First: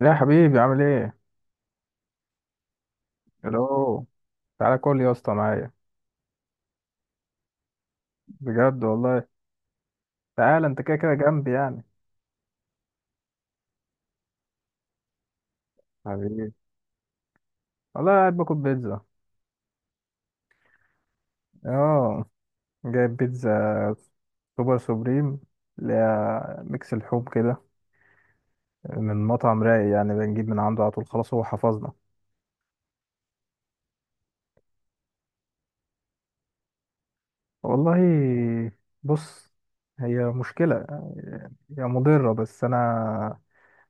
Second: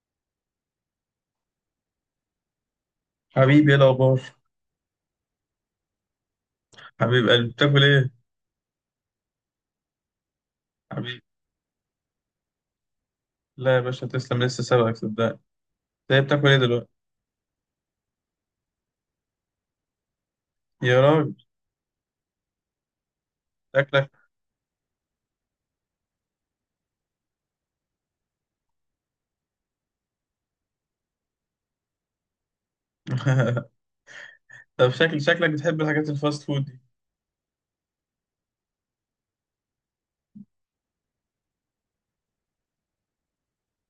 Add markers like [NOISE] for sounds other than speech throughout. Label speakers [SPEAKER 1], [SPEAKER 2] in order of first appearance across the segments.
[SPEAKER 1] لا يا حبيبي، عامل ايه؟
[SPEAKER 2] حبيبي، ايه
[SPEAKER 1] الو.
[SPEAKER 2] الاخبار؟
[SPEAKER 1] تعالى كل يا اسطى معايا،
[SPEAKER 2] حبيب قلبي، بتاكل ايه؟
[SPEAKER 1] بجد والله. تعالى انت كده كده
[SPEAKER 2] حبيبي،
[SPEAKER 1] جنبي يعني.
[SPEAKER 2] لا يا باشا تسلم، لسه سابقك صدقني. ده بتاكل
[SPEAKER 1] حبيبي،
[SPEAKER 2] ايه دلوقتي؟
[SPEAKER 1] والله قاعد باكل بيتزا.
[SPEAKER 2] يا راجل
[SPEAKER 1] اه جايب بيتزا
[SPEAKER 2] شكلك.
[SPEAKER 1] سوبر سوبريم، اللي هي ميكس اللحوم كده، من مطعم رايق، يعني بنجيب من عنده على طول، خلاص هو حفظنا.
[SPEAKER 2] [LAUGHS] طب شكل شكلك بتحب الحاجات الفاست فود دي؟
[SPEAKER 1] والله بص، هي مشكلة، هي مضرة، بس أنا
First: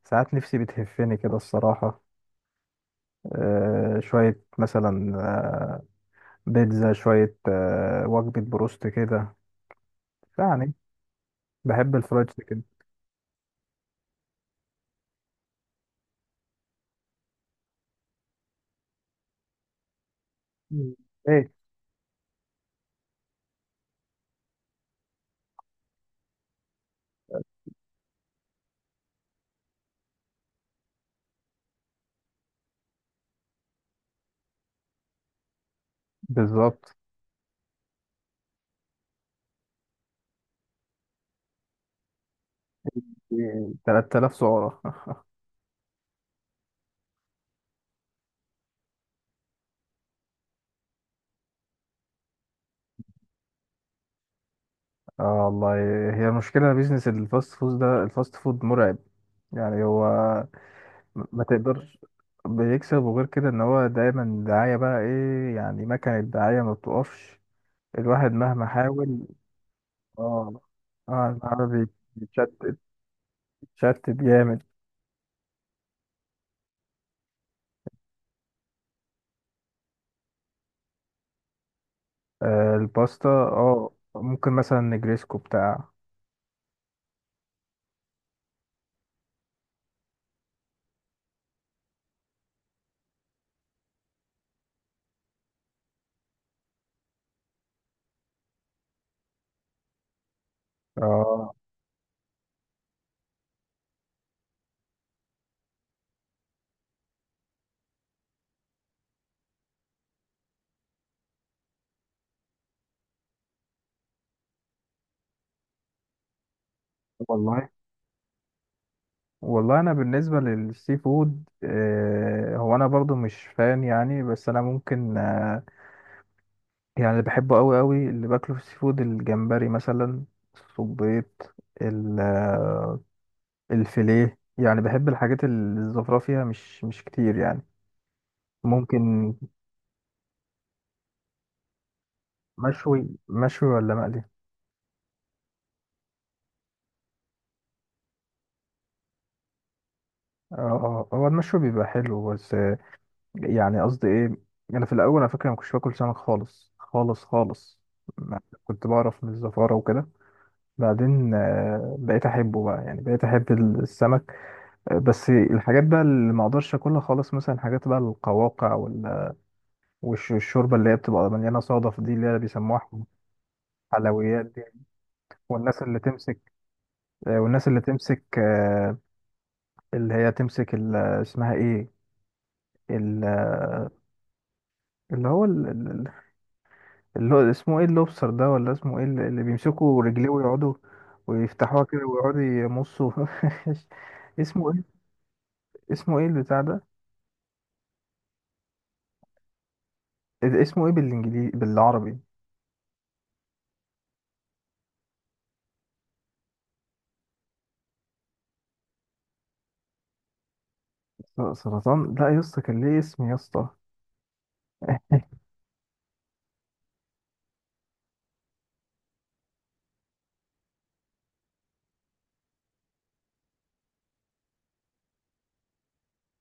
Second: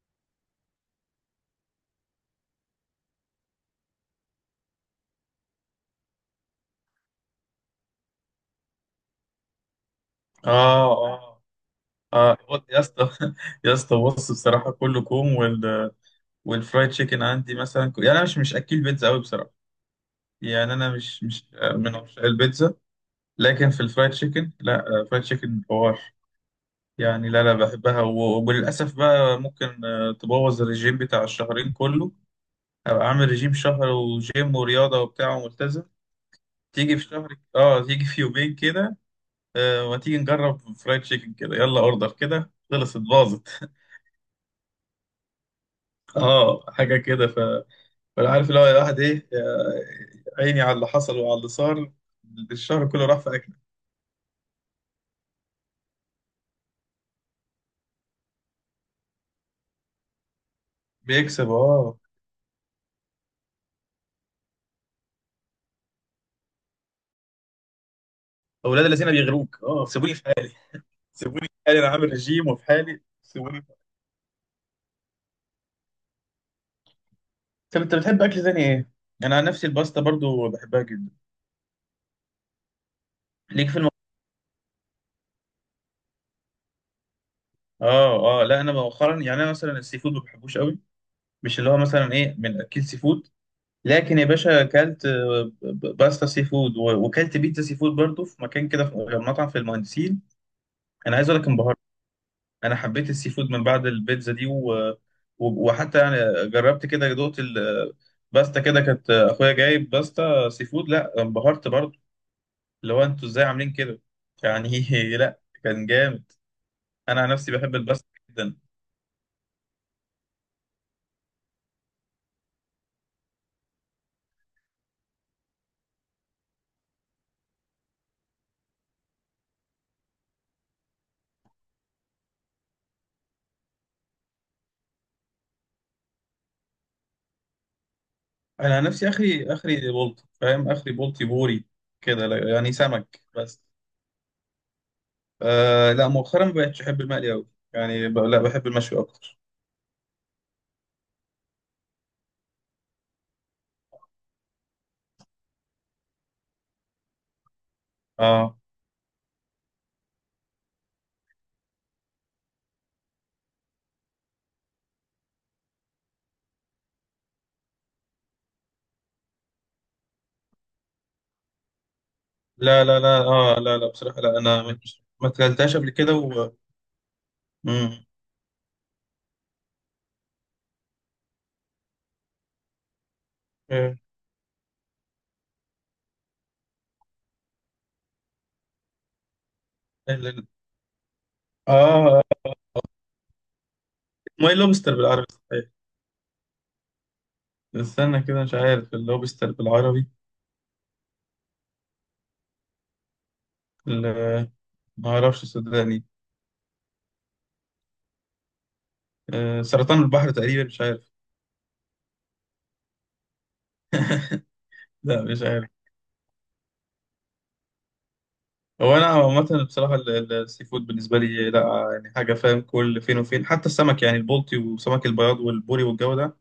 [SPEAKER 1] ساعات نفسي بتهفني كده الصراحة. شوية مثلا، بيتزا، شوية وجبة بروست كده يعني.
[SPEAKER 2] اه اه
[SPEAKER 1] بحب الفرايد
[SPEAKER 2] اه،
[SPEAKER 1] تشيكن.
[SPEAKER 2] يا اسطى. [LAUGHS] يا اسطى بص بصراحه كله كوم والفرايد تشيكن عندي مثلا، يعني انا مش اكل بيتزا قوي بصراحه. يعني انا
[SPEAKER 1] مم.
[SPEAKER 2] مش
[SPEAKER 1] ايه
[SPEAKER 2] من عشاق البيتزا، لكن في الفرايد تشيكن لا، فرايد تشيكن حوار. يعني لا بحبها، وللاسف بقى ممكن تبوظ الرجيم بتاع الشهرين كله. ابقى عامل رجيم شهر وجيم ورياضه وبتاع وملتزم،
[SPEAKER 1] بالظبط.
[SPEAKER 2] تيجي في شهر اه، تيجي في يومين كده آه، ما تيجي نجرب فرايد تشيكن كده، يلا اوردر كده، خلصت باظت.
[SPEAKER 1] 3,000 سعرة [LAUGHS]
[SPEAKER 2] [LAUGHS] اه حاجه كده فانا عارف اللي هو الواحد ايه. عيني على اللي حصل وعلى اللي صار، الشهر كله راح في اكل.
[SPEAKER 1] اه والله، هي مشكلة بيزنس الفاست فود ده، الفاست فود مرعب يعني. هو ما
[SPEAKER 2] بيكسب
[SPEAKER 1] تقدرش،
[SPEAKER 2] اه.
[SPEAKER 1] بيكسب، وغير كده ان هو دايما دعاية، بقى ايه يعني، مكنة دعاية ما بتقفش، الواحد مهما
[SPEAKER 2] اولاد الذين
[SPEAKER 1] حاول.
[SPEAKER 2] بيغروك، اه سيبوني في حالي،
[SPEAKER 1] اه اه،
[SPEAKER 2] سيبوني في حالي،
[SPEAKER 1] العربي
[SPEAKER 2] انا عامل رجيم وفي
[SPEAKER 1] بيتشتت،
[SPEAKER 2] حالي، سيبوني في حالي.
[SPEAKER 1] بيتشتت جامد.
[SPEAKER 2] طب انت بتحب اكل تاني ايه؟ انا عن نفسي الباستا برضو بحبها جدا.
[SPEAKER 1] آه الباستا،
[SPEAKER 2] ليك في.
[SPEAKER 1] اه ممكن مثلا نجريسكو بتاع.
[SPEAKER 2] اه اه، لا انا مؤخرا يعني انا مثلا السي فود ما بحبوش قوي، مش اللي هو مثلا ايه من اكل سي فود. لكن يا باشا اكلت باستا سي فود وكلت بيتزا سي فود برضه في مكان كده، في مطعم في المهندسين. انا عايز اقول لك
[SPEAKER 1] اه
[SPEAKER 2] انبهرت. انا حبيت السي فود من بعد البيتزا دي وحتى يعني جربت كده، دقت الباستا كده، كانت اخويا جايب باستا سي فود، لا انبهرت برضه. اللي هو انتوا ازاي عاملين كده يعني؟ [LAUGHS] لا كان جامد. انا عن نفسي
[SPEAKER 1] والله.
[SPEAKER 2] بحب الباستا جدا.
[SPEAKER 1] والله انا بالنسبه للسي فود، هو انا برضو مش فان يعني، بس انا ممكن، يعني اللي بحبه قوي قوي، اللي باكله في السي فود الجمبري مثلا، الصبيط، ال- آه، الفيليه، يعني بحب الحاجات اللي الزفره فيها مش مش كتير يعني.
[SPEAKER 2] انا عن نفسي
[SPEAKER 1] ممكن.
[SPEAKER 2] اخري بولت، فاهم؟ اخري بولتي بوري كده، يعني
[SPEAKER 1] مشوي
[SPEAKER 2] سمك بس.
[SPEAKER 1] مشوي ولا مقلي؟
[SPEAKER 2] آه لا مؤخرا ما بقتش احب المقلي قوي. يعني لا بحب المشوي اكتر.
[SPEAKER 1] اه، هو المشوي بيبقى حلو بس، يعني قصدي ايه، انا في الاول على فكره ما كنتش باكل سمك خالص خالص خالص، ما
[SPEAKER 2] اه.
[SPEAKER 1] كنت بعرف من الزفاره وكده. بعدين بقيت احبه بقى، يعني بقيت احب السمك. بس الحاجات بقى اللي ما اقدرش اكلها خالص، مثلا حاجات بقى القواقع، والشوربه اللي هي بتبقى مليانه صدف دي، اللي هي بيسموها
[SPEAKER 2] لا، اه لا، بصراحه لا
[SPEAKER 1] حلويات
[SPEAKER 2] انا
[SPEAKER 1] دي.
[SPEAKER 2] ما اكلتهاش
[SPEAKER 1] والناس
[SPEAKER 2] قبل
[SPEAKER 1] اللي
[SPEAKER 2] كده و.
[SPEAKER 1] تمسك، والناس اللي
[SPEAKER 2] مم.
[SPEAKER 1] تمسك، اللي هي تمسك اسمها ايه، ال-
[SPEAKER 2] إيه.
[SPEAKER 1] اللي هو، اللي هو اسمه ايه، اللوبستر ده ولا اسمه ايه، اللي اللي بيمسكوا
[SPEAKER 2] ال-
[SPEAKER 1] رجليه
[SPEAKER 2] ال-
[SPEAKER 1] ويقعدوا ويفتحوها كده
[SPEAKER 2] اه.
[SPEAKER 1] ويقعدوا يمصوا [LAUGHS]
[SPEAKER 2] ماي
[SPEAKER 1] اسمه
[SPEAKER 2] لوبستر
[SPEAKER 1] ايه؟
[SPEAKER 2] بالعربي صحيح؟
[SPEAKER 1] اسمه ايه البتاع ده؟
[SPEAKER 2] استنى كده، مش عارف اللوبستر بالعربي.
[SPEAKER 1] اسمه ايه بالانجليزي بالعربي؟
[SPEAKER 2] ال- ما اعرفش صدقني. آه سرطان البحر تقريبا، مش عارف.
[SPEAKER 1] سرطان؟ لا يا اسطى، كان ليه اسم يا اسطى.
[SPEAKER 2] لا مش عارف. هو انا عامه بصراحه السي فود بالنسبه لي لا يعني حاجه، فاهم؟ كل فين وفين، حتى السمك يعني البلطي وسمك البياض والبوري والجو ده،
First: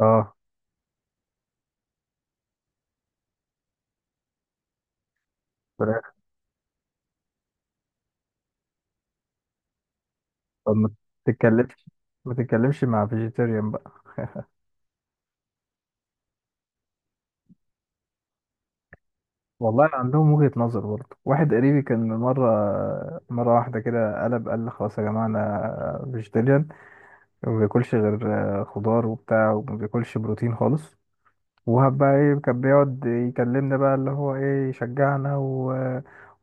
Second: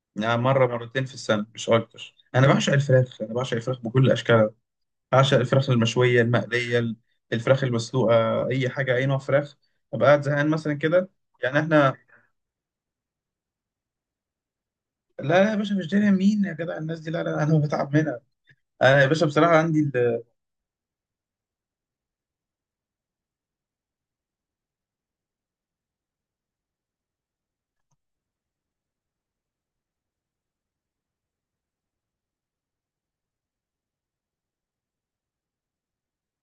[SPEAKER 1] اه
[SPEAKER 2] يعني مره مرتين في السنه مش اكتر. انا بعشق الفراخ، انا بعشق الفراخ بكل اشكالها. بعشق الفراخ
[SPEAKER 1] فراخ.
[SPEAKER 2] المشويه المقليه الفراخ المسلوقه، اي حاجه اي نوع فراخ. ابقى قاعد زهقان مثلا
[SPEAKER 1] طب ما
[SPEAKER 2] كده، يعني
[SPEAKER 1] تتكلمش،
[SPEAKER 2] احنا.
[SPEAKER 1] ما تتكلمش مع فيجيتيريان بقى [LAUGHS]
[SPEAKER 2] لا يا باشا مش داري مين يا جدع الناس دي، لا، انا بتعب منها. انا يا باشا بصراحه عندي
[SPEAKER 1] والله عندهم وجهة نظر برضه، واحد قريبي كان مرة واحدة كده قلب قال لي خلاص يا جماعة أنا فيجيتيريان، وما بياكلش غير خضار وبتاع، وما بياكلش بروتين خالص، وهب بقى ايه كان بيقعد يكلمنا بقى، اللي هو ايه، يشجعنا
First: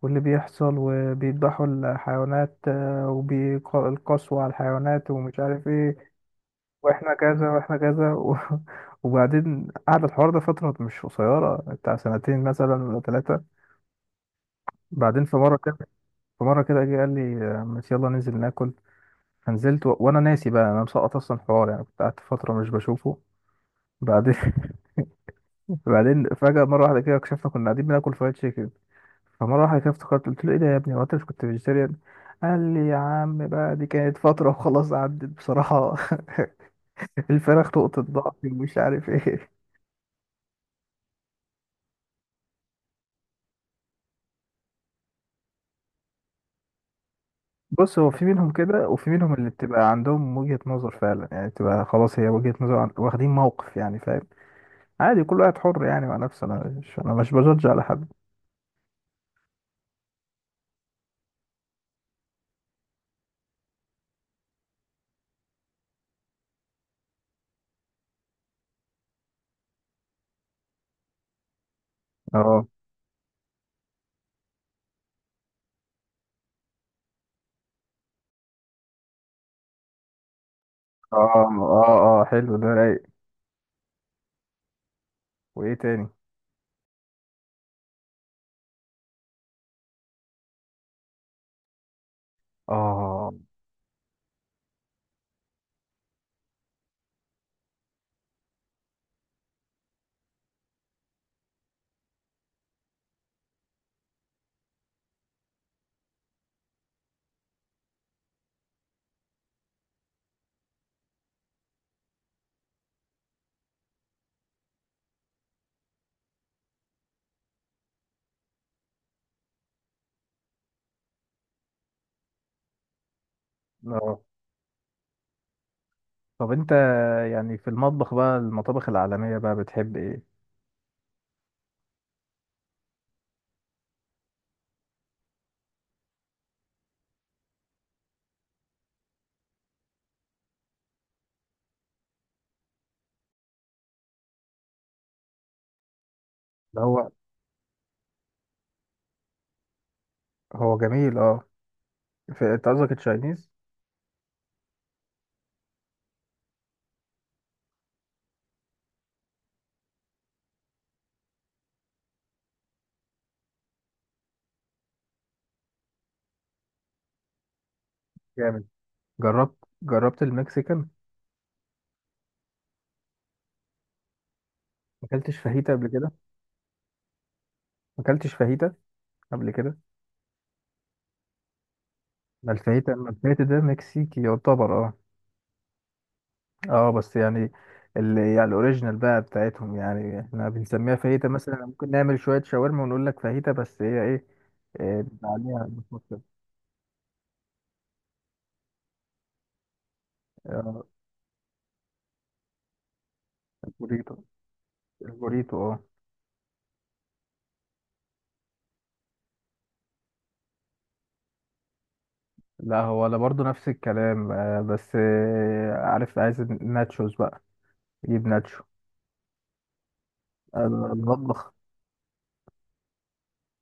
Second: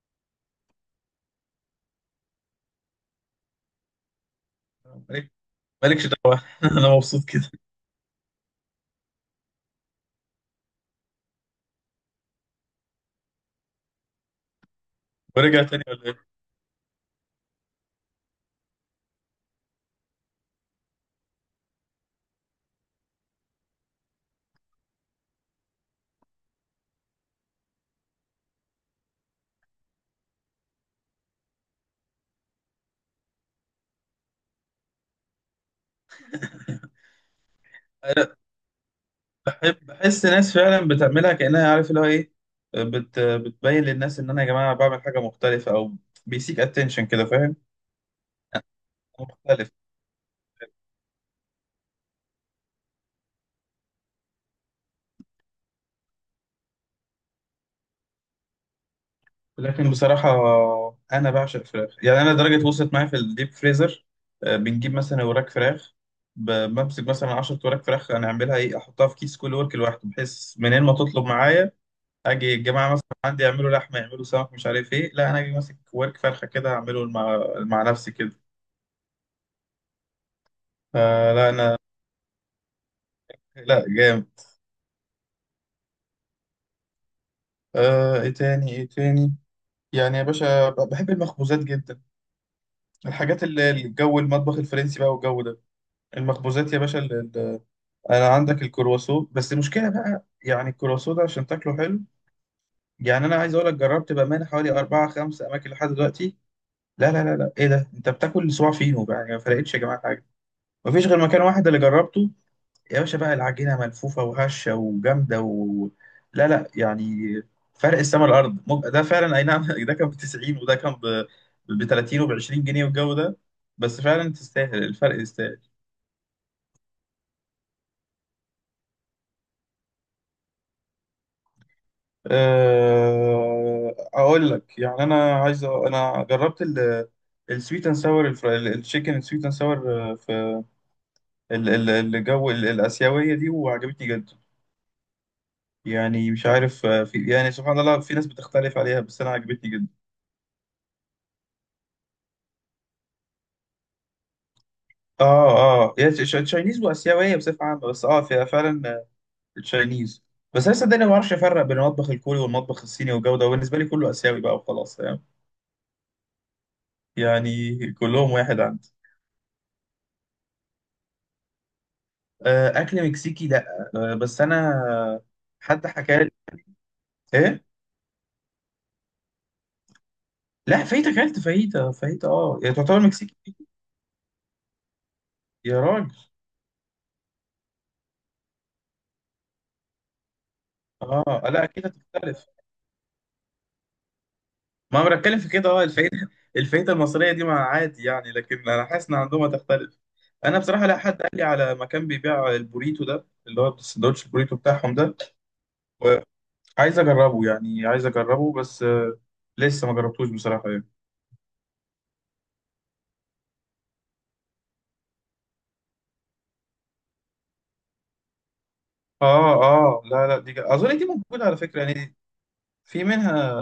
[SPEAKER 1] واللي بيحصل وبيذبحوا الحيوانات، وبالقسوة على الحيوانات،
[SPEAKER 2] مالك-
[SPEAKER 1] ومش عارف
[SPEAKER 2] مالكش
[SPEAKER 1] ايه،
[SPEAKER 2] دعوه. [LAUGHS] انا
[SPEAKER 1] واحنا
[SPEAKER 2] مبسوط
[SPEAKER 1] كذا
[SPEAKER 2] كده.
[SPEAKER 1] واحنا كذا [LAUGHS] وبعدين قعد الحوار ده فترة مش قصيرة، بتاع سنتين مثلا ولا ثلاثة. بعدين في مرة
[SPEAKER 2] ورجع
[SPEAKER 1] كده،
[SPEAKER 2] تاني ولا
[SPEAKER 1] في مرة كده جه قال لي، ماشي يلا ننزل ناكل. فنزلت وانا ناسي بقى، انا مسقط اصلا الحوار يعني، كنت قعدت فترة مش بشوفه. بعدين [LAUGHS] بعدين فجأة مرة واحدة كده، اكتشفنا كنا قاعدين بناكل فرايد تشيكن. فمرة واحدة كده افتكرت قلت له، ايه ده يا ابني، هو انت مش كنت فيجيتيريان؟ قال لي يا عم بقى، دي كانت فترة وخلاص عدت بصراحة [LAUGHS] الفراخ نقطة ضعف،
[SPEAKER 2] ايه؟
[SPEAKER 1] ومش عارف ايه.
[SPEAKER 2] بحب بحس ناس فعلا بتعملها كأنها عارف اللي هو ايه، بتبين للناس ان انا يا جماعه بعمل حاجه مختلفه، او بيسيك اتنشن كده، فاهم؟
[SPEAKER 1] بص، هو في منهم كده، وفي منهم اللي
[SPEAKER 2] مختلف.
[SPEAKER 1] بتبقى عندهم وجهة نظر فعلا، يعني بتبقى خلاص هي وجهة نظر، واخدين موقف يعني، فاهم. عادي كل واحد حر يعني مع نفسه، انا مش بجدج على حد.
[SPEAKER 2] لكن بصراحه، انا بعشق فراخ. يعني انا درجه وصلت معايا في الديب فريزر، بنجيب مثلا وراك فراخ، بمسك مثلا 10 وراك فراخ، انا اعملها ايه، احطها في كيس كل ورك لوحده، بحيث منين ما تطلب معايا. اجي
[SPEAKER 1] اه
[SPEAKER 2] الجماعه مثلا عندي يعملوا لحمه يعملوا سمك مش عارف ايه، لا انا اجي ماسك ورك فرخه كده اعمله مع نفسي كده.
[SPEAKER 1] اه
[SPEAKER 2] فلا انا.
[SPEAKER 1] اه اه، حلو ده رايق.
[SPEAKER 2] لا جامد.
[SPEAKER 1] وايه تاني؟
[SPEAKER 2] ايه تاني؟ يعني يا باشا بحب المخبوزات جدا.
[SPEAKER 1] اه
[SPEAKER 2] الحاجات اللي الجو المطبخ الفرنسي بقى والجو ده، المخبوزات يا باشا انا عندك الكرواسون. بس المشكله بقى يعني الكرواسون ده عشان تاكله حلو، يعني انا عايز اقول لك جربت بامانه حوالي اربعة خمسة اماكن لحد دلوقتي. لا، ايه ده، انت بتاكل صباع فينو بقى يعني، ما فرقتش يا جماعه حاجه. مفيش غير مكان واحد اللي جربته يا باشا بقى، العجينة ملفوفة وهشة وجامدة لا، يعني فرق السما الأرض ده فعلا أي نعم. [LAUGHS] ده كان ب 90 وده كان ب 30 وب 20 جنيه والجو ده، بس
[SPEAKER 1] اه.
[SPEAKER 2] فعلا تستاهل، الفرق يستاهل.
[SPEAKER 1] طب انت يعني في المطبخ بقى، المطابخ العالمية بقى، بتحب ايه؟
[SPEAKER 2] أقول لك يعني، أنا عايز أنا جربت السويت اند ساور، التشيكن سويت اند ساور، في ال- ال- الجو الآسيوية دي، وعجبتني جدا. يعني مش
[SPEAKER 1] اللي
[SPEAKER 2] عارف،
[SPEAKER 1] هو،
[SPEAKER 2] في يعني سبحان الله في ناس بتختلف عليها، بس أنا عجبتني جدا.
[SPEAKER 1] هو جميل اه. انت قصدك التشاينيز؟
[SPEAKER 2] اه اه. يعني تشاينيز واسيويه بصفه عامه، بس اه فيها فعلا آه، تشاينيز. بس انا صدقني ما بعرفش افرق بين المطبخ الكوري والمطبخ الصيني والجوده، وبالنسبه لي كله اسيوي بقى وخلاص، فاهم؟ يعني كلهم واحد
[SPEAKER 1] جامد.
[SPEAKER 2] عندي.
[SPEAKER 1] جربت، المكسيكان؟ ما
[SPEAKER 2] آه اكل مكسيكي لا، آه بس انا
[SPEAKER 1] اكلتش فاهيتا قبل
[SPEAKER 2] حد
[SPEAKER 1] كده؟
[SPEAKER 2] حكى لي. ايه.
[SPEAKER 1] ما اكلتش فاهيتا قبل كده؟
[SPEAKER 2] لا فايته، اكلت فايته، فايته
[SPEAKER 1] ما
[SPEAKER 2] اه يعني
[SPEAKER 1] الفاهيتا،
[SPEAKER 2] تعتبر مكسيكي.
[SPEAKER 1] ده مكسيكي يعتبر اه.
[SPEAKER 2] يا راجل.
[SPEAKER 1] اه بس يعني، اللي يعني الاوريجينال بقى بتاعتهم، يعني احنا بنسميها
[SPEAKER 2] اه
[SPEAKER 1] فاهيتا
[SPEAKER 2] لا
[SPEAKER 1] مثلا،
[SPEAKER 2] اكيد
[SPEAKER 1] ممكن نعمل شوية
[SPEAKER 2] هتختلف.
[SPEAKER 1] شاورما ونقول لك فاهيتا، بس هي ايه، إيه،
[SPEAKER 2] ما انا
[SPEAKER 1] بيبقى
[SPEAKER 2] بتكلم في
[SPEAKER 1] عليها
[SPEAKER 2] كده، اه
[SPEAKER 1] بصوص كده.
[SPEAKER 2] الفايده. [LAUGHS] الفايده المصريه دي ما عادي يعني، لكن انا حاسس ان عندهم هتختلف. انا
[SPEAKER 1] آه،
[SPEAKER 2] بصراحه، لا حد قال لي على مكان بيبيع البوريتو ده، اللي هو
[SPEAKER 1] البوريتو،
[SPEAKER 2] السندوتش البوريتو بتاعهم ده،
[SPEAKER 1] اه.
[SPEAKER 2] وعايز اجربه، يعني عايز اجربه بس آه، لسه ما جربتوش بصراحه يعني.
[SPEAKER 1] لا هو انا برضو نفس الكلام، بس عارف، عايز الناتشوز بقى، يجيب ناتشو.
[SPEAKER 2] اه اه، لا لا دي اظن دي موجوده
[SPEAKER 1] المطبخ،
[SPEAKER 2] على فكره يعني، في منها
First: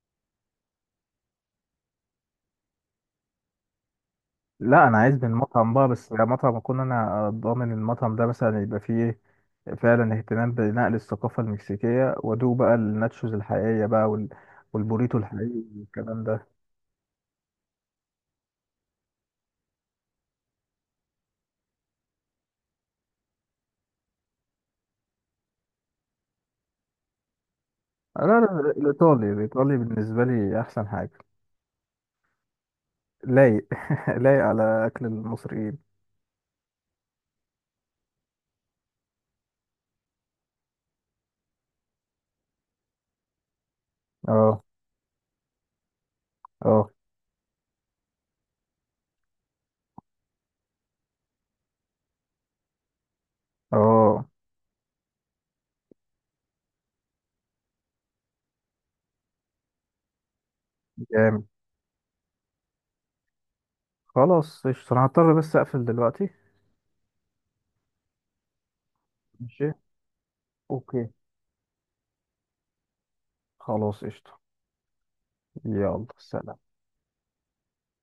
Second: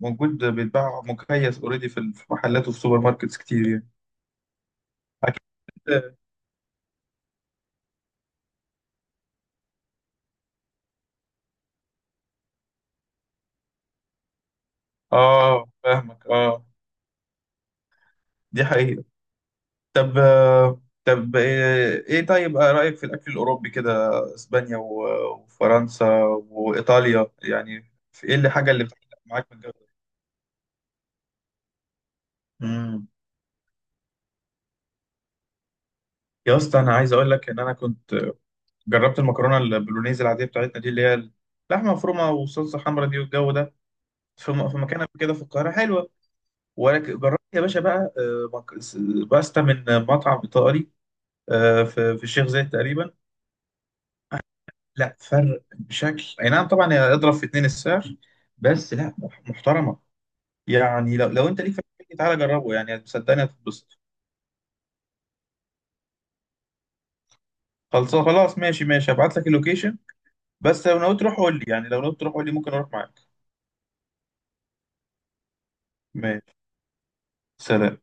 [SPEAKER 2] موجود بيتباع مكيس اوريدي في في محلات وفي سوبر ماركتس كتير يعني.
[SPEAKER 1] لا انا عايز من
[SPEAKER 2] اكيد.
[SPEAKER 1] مطعم بقى، بس يعني مطعم اكون انا ضامن المطعم ده مثلا، يبقى فيه ايه فعلا اهتمام بنقل الثقافه المكسيكيه، وادوق بقى الناتشوز الحقيقيه بقى
[SPEAKER 2] اه
[SPEAKER 1] والبوريتو الحقيقي
[SPEAKER 2] آه،
[SPEAKER 1] والكلام
[SPEAKER 2] فاهمك
[SPEAKER 1] ده.
[SPEAKER 2] اه، دي حقيقه. طب آه، طب آه، ايه طيب آه، رأيك في الأكل الأوروبي كده، اسبانيا وفرنسا وإيطاليا، يعني
[SPEAKER 1] لا
[SPEAKER 2] في ايه اللي
[SPEAKER 1] لا،
[SPEAKER 2] حاجة اللي بتعلق
[SPEAKER 1] الايطالي،
[SPEAKER 2] معاك من الجو
[SPEAKER 1] الايطالي
[SPEAKER 2] ده؟
[SPEAKER 1] بالنسبه لي احسن حاجه.
[SPEAKER 2] امم.
[SPEAKER 1] لايق [LAUGHS] لايق على اكل المصريين.
[SPEAKER 2] يا اسطى انا عايز اقول لك ان انا كنت جربت المكرونة البولونيز العادية بتاعتنا دي اللي هي اللحمة مفرومة وصلصة حمرا دي والجو ده،
[SPEAKER 1] اه
[SPEAKER 2] في مكان قبل كده في القاهرة حلوة.
[SPEAKER 1] اه
[SPEAKER 2] ولكن جربت يا باشا بقى آه، باستا من مطعم إيطالي آه، في في الشيخ زايد تقريبا،
[SPEAKER 1] اه،
[SPEAKER 2] لا فرق بشكل اي نعم. طبعا هي اضرب في اتنين السعر، بس لا محترمه يعني. لو
[SPEAKER 1] جامد.
[SPEAKER 2] لو انت ليك في الحاجات دي تعالى جربه، يعني صدقني هتتبسط.
[SPEAKER 1] خلاص قشطه، انا هضطر بس اقفل دلوقتي.
[SPEAKER 2] خلاص، ماشي ماشي، هبعت لك
[SPEAKER 1] ماشي.
[SPEAKER 2] اللوكيشن. بس لو
[SPEAKER 1] اوكي،
[SPEAKER 2] ناوي تروح قول لي، يعني لو ناوي تروح قول لي، ممكن اروح معاك.
[SPEAKER 1] خلاص قشطه. يلا
[SPEAKER 2] ماشي.
[SPEAKER 1] سلام.
[SPEAKER 2] سلام.